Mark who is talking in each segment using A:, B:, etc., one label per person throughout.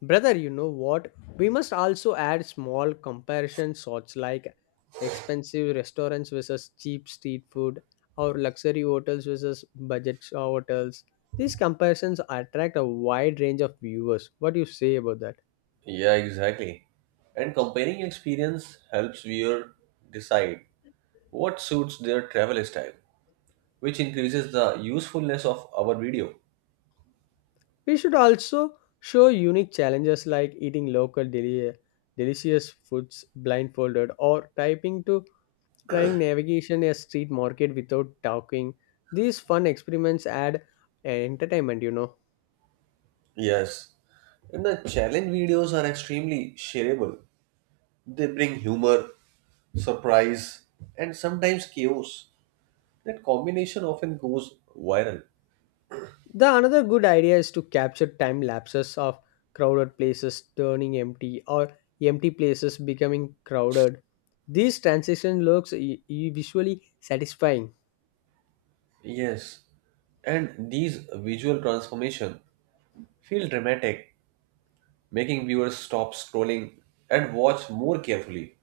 A: Brother, you know what? We must also add small comparison shots like expensive restaurants versus cheap street food or luxury hotels versus budget hotels. These comparisons attract a wide range of viewers. What do you say about that?
B: Yeah, exactly. And comparing experience helps viewer decide what suits their travel style, which increases the usefulness of our video.
A: We should also show unique challenges like eating local delicious foods blindfolded or typing to trying navigation a street market without talking. These fun experiments add entertainment.
B: Yes. And the challenge videos are extremely shareable. They bring humor, surprise, and sometimes chaos. That combination often goes viral.
A: The another good idea is to capture time lapses of crowded places turning empty or empty places becoming crowded. This transition looks visually satisfying.
B: Yes. And these visual transformation feel dramatic, making viewers stop scrolling and watch more carefully.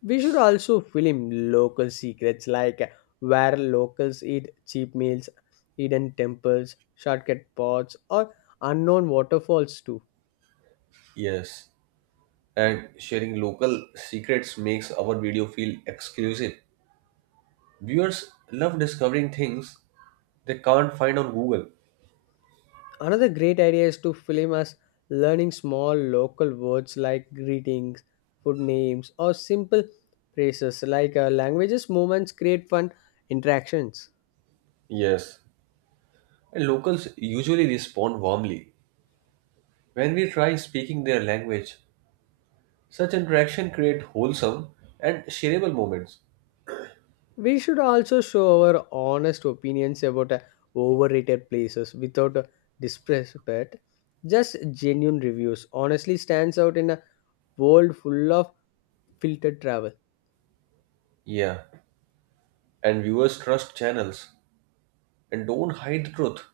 A: We should also film local secrets like where locals eat cheap meals, hidden temples, shortcut paths, or unknown waterfalls too.
B: Yes, and sharing local secrets makes our video feel exclusive. Viewers love discovering things they can't find on Google.
A: Another great idea is to film us learning small local words like greetings, food names, or simple phrases like languages. Moments create fun interactions.
B: Yes, and locals usually respond warmly. When we try speaking their language, such interaction create wholesome and shareable moments.
A: We should also show our honest opinions about overrated places without disrespect. Just genuine reviews honestly stands out in a world full of filtered travel.
B: Yeah, and viewers trust channels and don't hide the truth.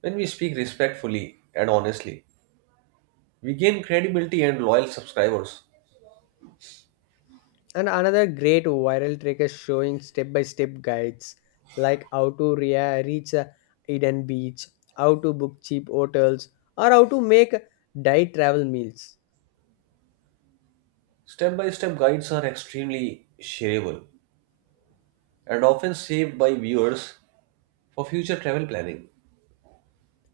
B: When we speak respectfully and honestly, we gain credibility and loyal subscribers.
A: And another great viral trick is showing step by step guides like how to reach a hidden beach, how to book cheap hotels, or how to make diet travel meals.
B: Step by step guides are extremely shareable and often saved by viewers for future travel planning.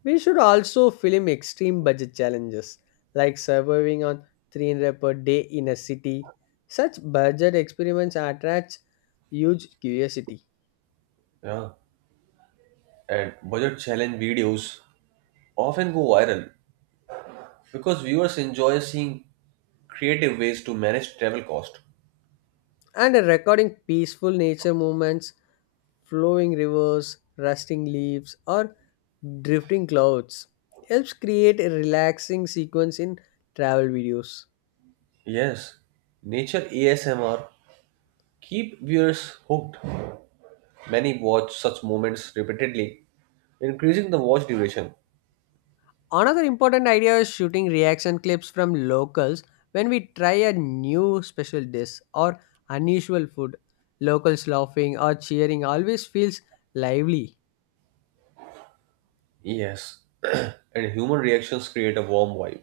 A: We should also film extreme budget challenges like surviving on 300 per day in a city. Such budget experiments attract huge curiosity.
B: Yeah. And budget challenge videos often go viral because viewers enjoy seeing creative ways to manage travel cost.
A: And recording peaceful nature movements flowing rivers, rusting leaves, or drifting clouds helps create a relaxing sequence in travel videos.
B: Yes, nature ASMR keep viewers hooked. Many watch such moments repeatedly, increasing the watch duration.
A: Another important idea is shooting reaction clips from locals when we try a new special dish or unusual food. Locals laughing or cheering always feels lively.
B: Yes, and human reactions create a warm vibe,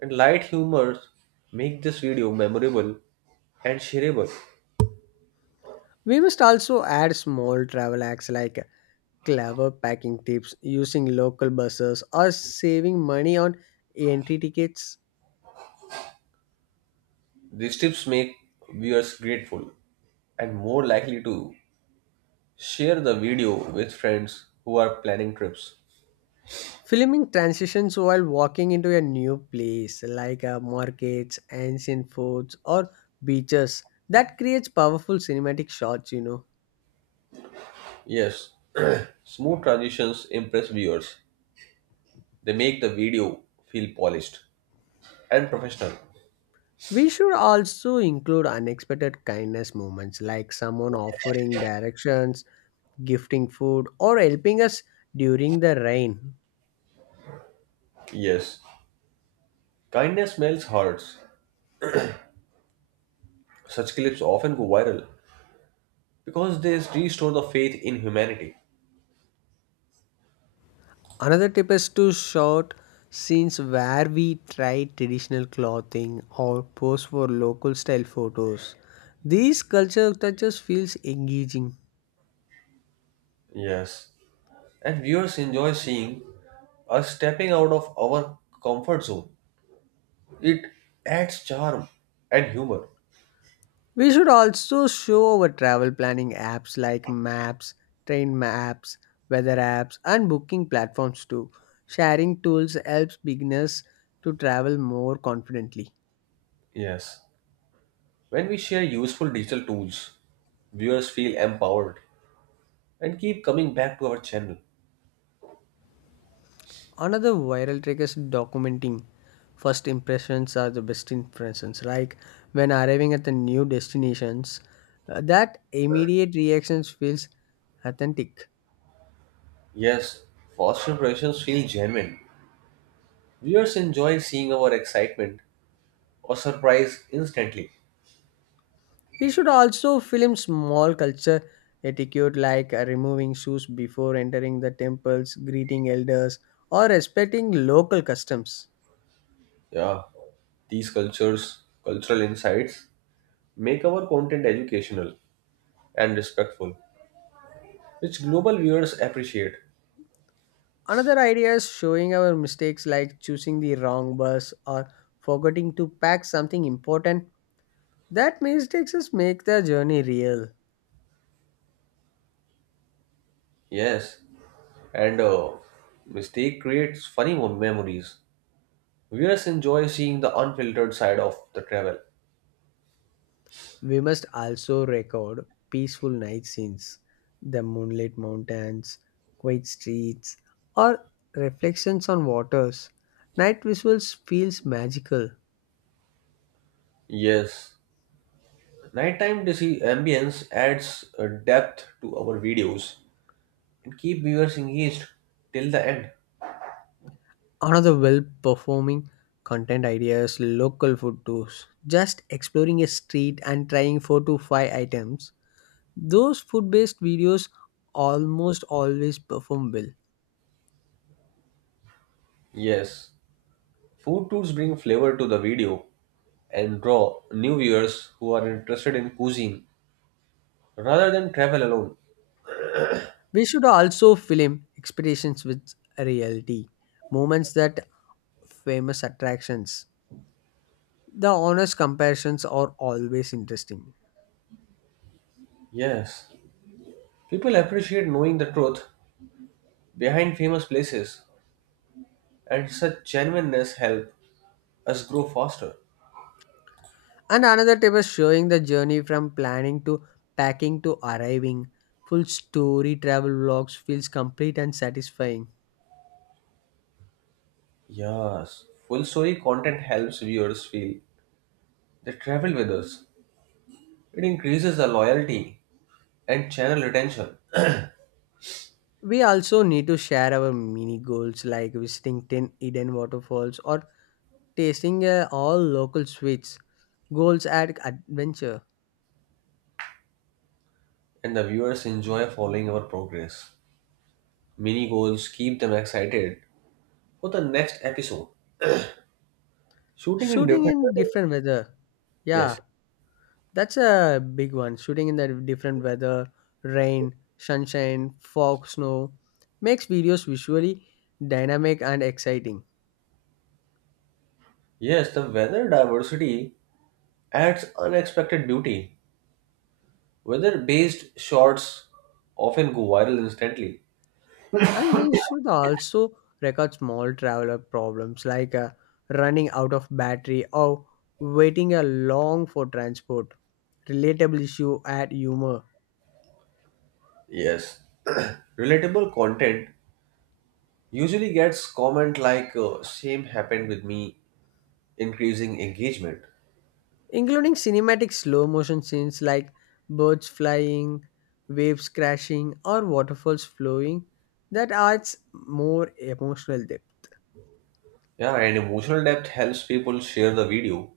B: and light humor make this video memorable and shareable.
A: We must also add small travel acts like clever packing tips, using local buses, or saving money on entry tickets.
B: These tips make viewers grateful and more likely to share the video with friends who are planning trips.
A: Filming transitions while walking into a new place like markets, ancient forts, or beaches that creates powerful cinematic shots.
B: Yes, smooth transitions impress viewers. They make the video feel polished and professional.
A: We should also include unexpected kindness moments like someone offering directions, gifting food, or helping us during the rain.
B: Yes, kindness melts hearts. Such clips often go viral because they restore the faith in humanity.
A: Another tip is to shoot scenes where we try traditional clothing or pose for local style photos. These culture touches feels engaging.
B: Yes, and viewers enjoy seeing us stepping out of our comfort zone. It adds charm and humor.
A: We should also show our travel planning apps like Maps, Train Maps, Weather apps, and booking platforms too. Sharing tools helps beginners to travel more confidently.
B: Yes, when we share useful digital tools, viewers feel empowered and keep coming back to our channel.
A: Another viral trick is documenting. First impressions are the best impressions. Like when arriving at the new destinations, that immediate reactions feels authentic.
B: Yes, first impressions feel genuine. Viewers enjoy seeing our excitement or surprise instantly.
A: We should also film small culture etiquette like removing shoes before entering the temples, greeting elders, or respecting local customs.
B: Yeah, these cultures, cultural insights make our content educational and respectful, which global viewers appreciate.
A: Another idea is showing our mistakes like choosing the wrong bus or forgetting to pack something important. That mistakes us make the journey real.
B: Yes, and mistake creates funny mem- memories. Viewers enjoy seeing the unfiltered side of the travel.
A: We must also record peaceful night scenes, the moonlit mountains, quiet streets, or reflections on waters. Night visuals feels magical.
B: Yes, ambience adds a depth to our videos and keep viewers engaged till the end.
A: Another well-performing content ideas, local food tours. Just exploring a street and trying four to five items. Those food-based videos almost always perform well.
B: Yes, food tours bring flavor to the video and draw new viewers who are interested in cuisine rather than travel alone.
A: We should also film expeditions with reality, moments that famous attractions. The honest comparisons are always interesting.
B: Yes, people appreciate knowing the truth behind famous places, and such genuineness help us grow faster.
A: And another tip is showing the journey from planning to packing to arriving. Full story travel vlogs feels complete and satisfying.
B: Yes, full story content helps viewers feel they travel with us. It increases the loyalty and channel retention,
A: We also need to share our mini goals like visiting 10 hidden waterfalls or tasting all local sweets. Goals add adventure.
B: and the viewers enjoy following our progress. Mini goals keep them excited for the next episode. Shooting in
A: Shooting
B: different
A: in
B: weather.
A: different weather. Yeah,
B: Yes,
A: that's a big one. Shooting in the different weather, rain, sunshine, fog, snow makes videos visually dynamic and exciting.
B: yes, the weather diversity adds unexpected beauty. Weather-based shots often go viral instantly.
A: And we should also record small traveler problems like running out of battery or waiting a long for transport. Relatable issue add humor.
B: Yes, relatable content usually gets comment like same happened with me, increasing engagement.
A: Including cinematic slow motion scenes like birds flying, waves crashing, or waterfalls flowing that adds more emotional depth.
B: Yeah, and emotional depth helps people share the video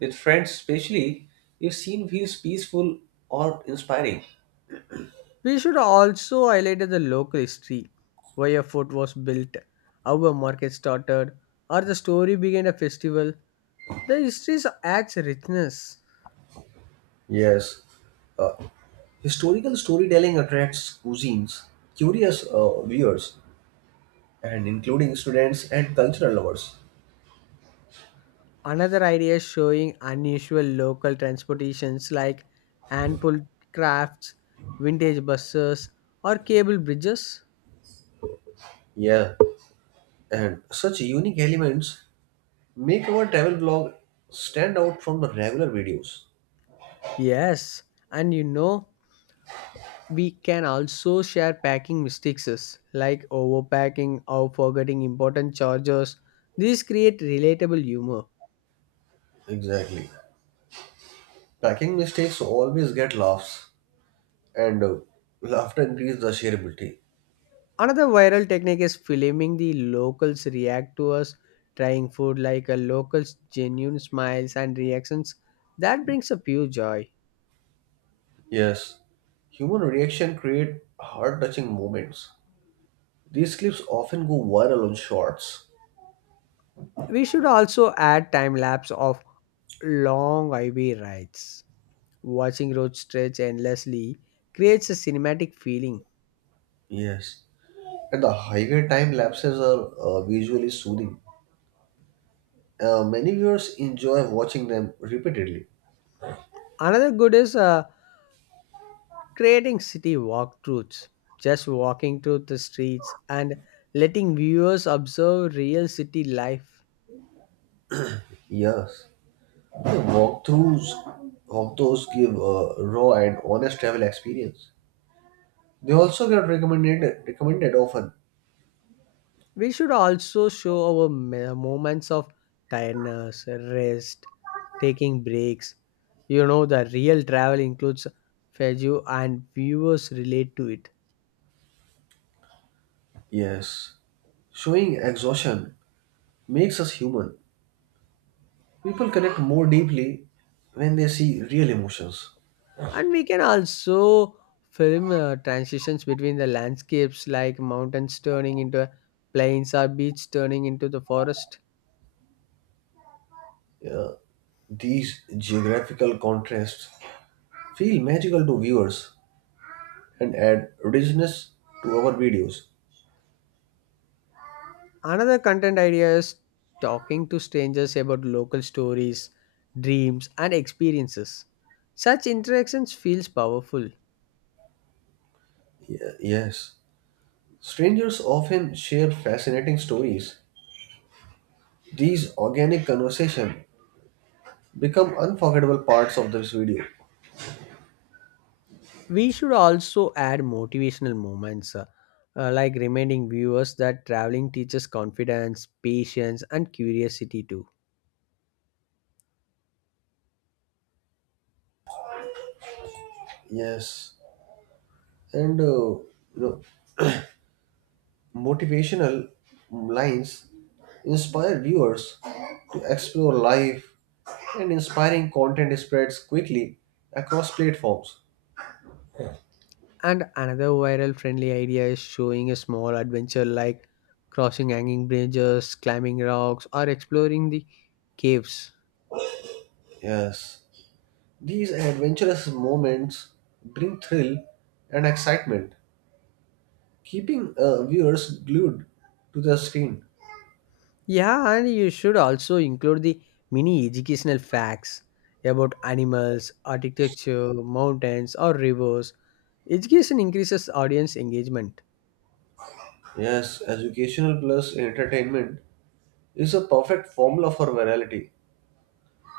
B: with friends, especially if scene feels peaceful or inspiring.
A: We should also highlight the local history, why a fort was built, how a market started, or the story behind a festival. The history adds richness.
B: Yes, historical storytelling attracts cuisines curious viewers, and including students and cultural lovers.
A: Another idea is showing unusual local transportations like hand pulled crafts, vintage buses, or cable bridges.
B: Yeah, and such unique elements make our travel blog stand out from the regular videos.
A: Yes, and we can also share packing mistakes like overpacking or forgetting important chargers. These create relatable humor.
B: Exactly. Packing mistakes always get laughs, and laughter increases the shareability.
A: Another viral technique is filming the locals react to us trying food like a local's genuine smiles and reactions. That brings a pure joy.
B: Yes, human reaction create heart-touching moments. These clips often go viral on shorts.
A: We should also add time lapse of long IV rides. Watching road stretch endlessly creates a cinematic feeling.
B: Yes, and the highway time lapses are visually soothing. Many viewers enjoy watching them repeatedly.
A: Another good is creating city walkthroughs, just walking through the streets and letting viewers observe real city life.
B: Yes, the walkthroughs give a raw and honest travel experience. They also get recommended often.
A: We should also show our moments of tiredness, rest, taking breaks. The real travel includes fatigue, and viewers relate to it.
B: Yes. Showing exhaustion makes us human. People connect more deeply when they see real emotions.
A: And we can also film transitions between the landscapes like mountains turning into plains or beach turning into the forest.
B: Yeah, these geographical contrasts feel magical to viewers and add richness to our videos.
A: Another content idea is talking to strangers about local stories, dreams, and experiences. Such interactions feels powerful.
B: Yes. Strangers often share fascinating stories. These organic conversation become unforgettable parts of this video.
A: We should also add motivational moments like reminding viewers that traveling teaches confidence, patience, and curiosity too.
B: Yes. And know motivational lines inspire viewers to explore life, and inspiring content spreads quickly across platforms.
A: And another viral friendly idea is showing a small adventure like crossing hanging bridges, climbing rocks, or exploring the caves.
B: Yes, these adventurous moments bring thrill and excitement, keeping viewers glued to the screen.
A: Yeah, and you should also include the mini educational facts about animals, architecture, mountains, or rivers. Education increases audience engagement.
B: Yes, educational plus entertainment is a perfect formula for virality.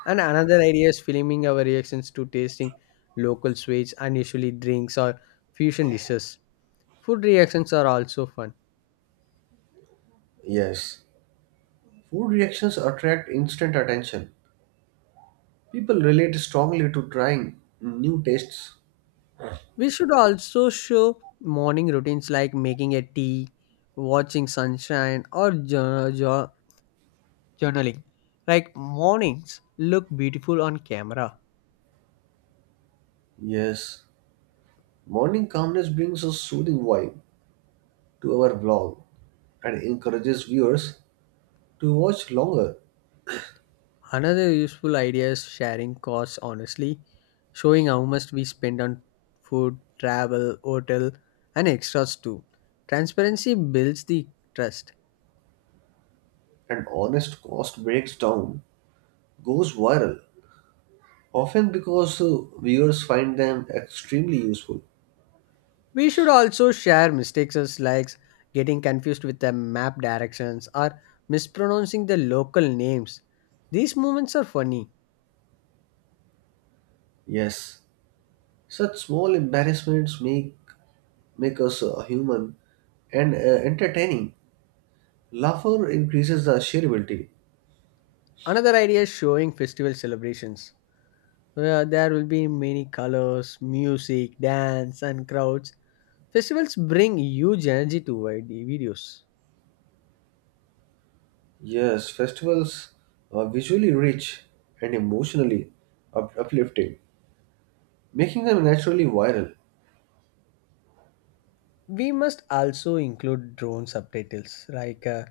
A: And another idea is filming our reactions to tasting local sweets, unusually drinks, or fusion dishes. Food reactions are also fun.
B: Yes, food reactions attract instant attention. People relate strongly to trying new tastes.
A: We should also show morning routines like making a tea, watching sunshine, or journaling. Like mornings look beautiful on camera.
B: Yes, morning calmness brings a soothing vibe to our vlog and encourages viewers to watch longer.
A: Another useful idea is sharing costs honestly, showing how much we spend on food, travel, hotel, and extras too. Transparency builds the trust.
B: An honest cost breaks down goes viral, often because viewers find them extremely useful.
A: We should also share mistakes as likes getting confused with the map directions or mispronouncing the local names. These moments are funny.
B: Yes, such small embarrassments make us human and entertaining. Laughter increases the shareability.
A: Another idea is showing festival celebrations where there will be many colors, music, dance, and crowds. Festivals bring huge energy to videos.
B: Yes, festivals are visually rich and emotionally uplifting, making them naturally viral.
A: We must also include drone subtitles, like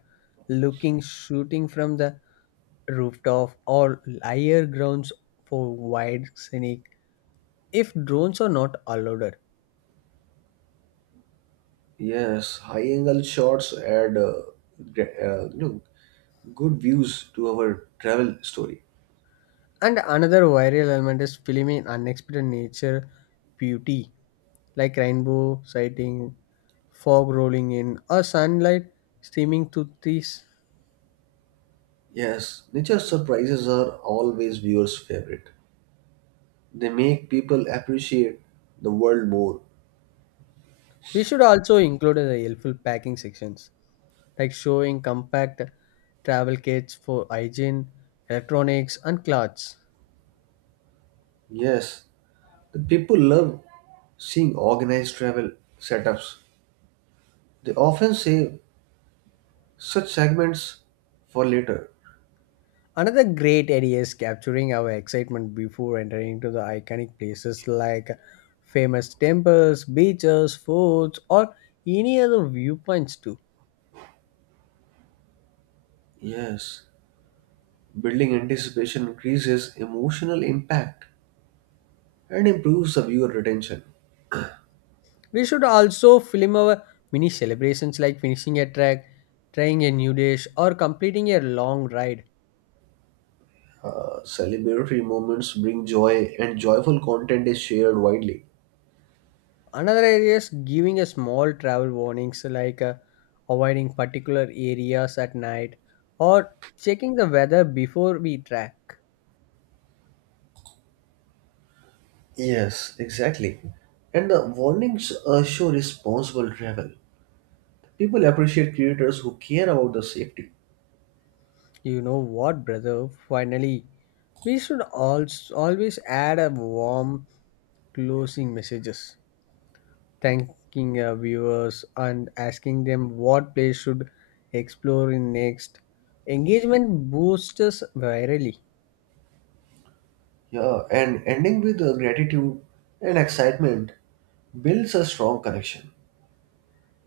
A: looking, shooting from the rooftop or higher grounds for wide scenic. If drones are not allowed,
B: Yes, high-angle shots add gra- uh, you know, good views to our travel story.
A: and another viral element is film in unexpected nature beauty like rainbow sighting, fog rolling in, or sunlight streaming through trees.
B: Yes, nature surprises are always viewers' favorite. They make people appreciate the world more.
A: We should also include the helpful packing sections, like showing compact travel kits for hygiene, electronics, and clothes.
B: Yes, the people love seeing organized travel setups. They often save such segments for later.
A: Another great idea is capturing our excitement before entering into the iconic places like famous temples, beaches, forts, or any other viewpoints too.
B: Yes, building anticipation increases emotional impact and improves the viewer retention.
A: We should also film our mini celebrations like finishing a track, trying a new dish, or completing a long ride.
B: Celebratory moments bring joy, and joyful content is shared widely.
A: Another area is giving a small travel warnings like avoiding particular areas at night or checking the weather before we track.
B: Yes, exactly. And the warnings show responsible travel. People appreciate creators who care about the safety.
A: You know what, brother? Finally, we should also always add a warm closing messages thanking our viewers and asking them what place should explore in next. Engagement boosts virally.
B: Yeah, and ending with gratitude and excitement builds a strong connection.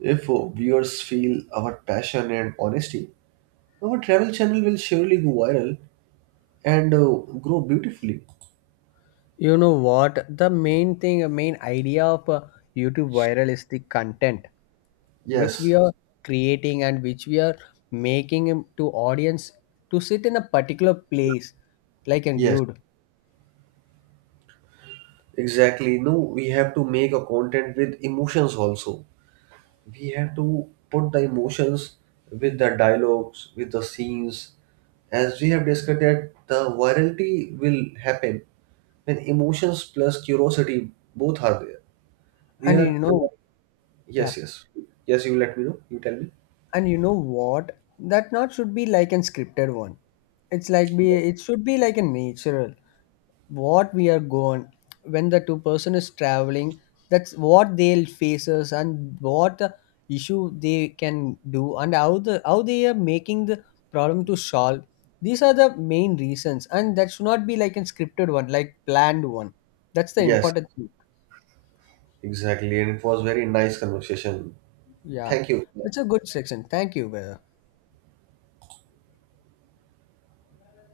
B: If viewers feel our passion and honesty, our travel channel will surely go viral and grow beautifully.
A: You know what? The main thing, main idea of YouTube viral is the content which we
B: Yes,
A: are creating and which we are making him to audience to sit in a particular place like and
B: yes,
A: glued.
B: exactly. No, we have to make a content with emotions also. We have to put the emotions with the dialogues, with the scenes. As we have discussed, that the virality will happen when emotions plus curiosity both are there. We
A: And
B: are providing. Yes,
A: yeah.
B: yes. Yes, you let me know. You tell me.
A: And you know what, that not should be like an scripted one. It's like be it should be like a natural. What we are going when the two person is traveling, that's what they'll faces and what issue they can do and how they are making the problem to solve. These are the main reasons, and that should not be like a scripted one like planned one. That's the
B: Yes,
A: important thing.
B: exactly. And it was very nice conversation.
A: Yeah,
B: Thank you.
A: that's a good section. Thank you, brother.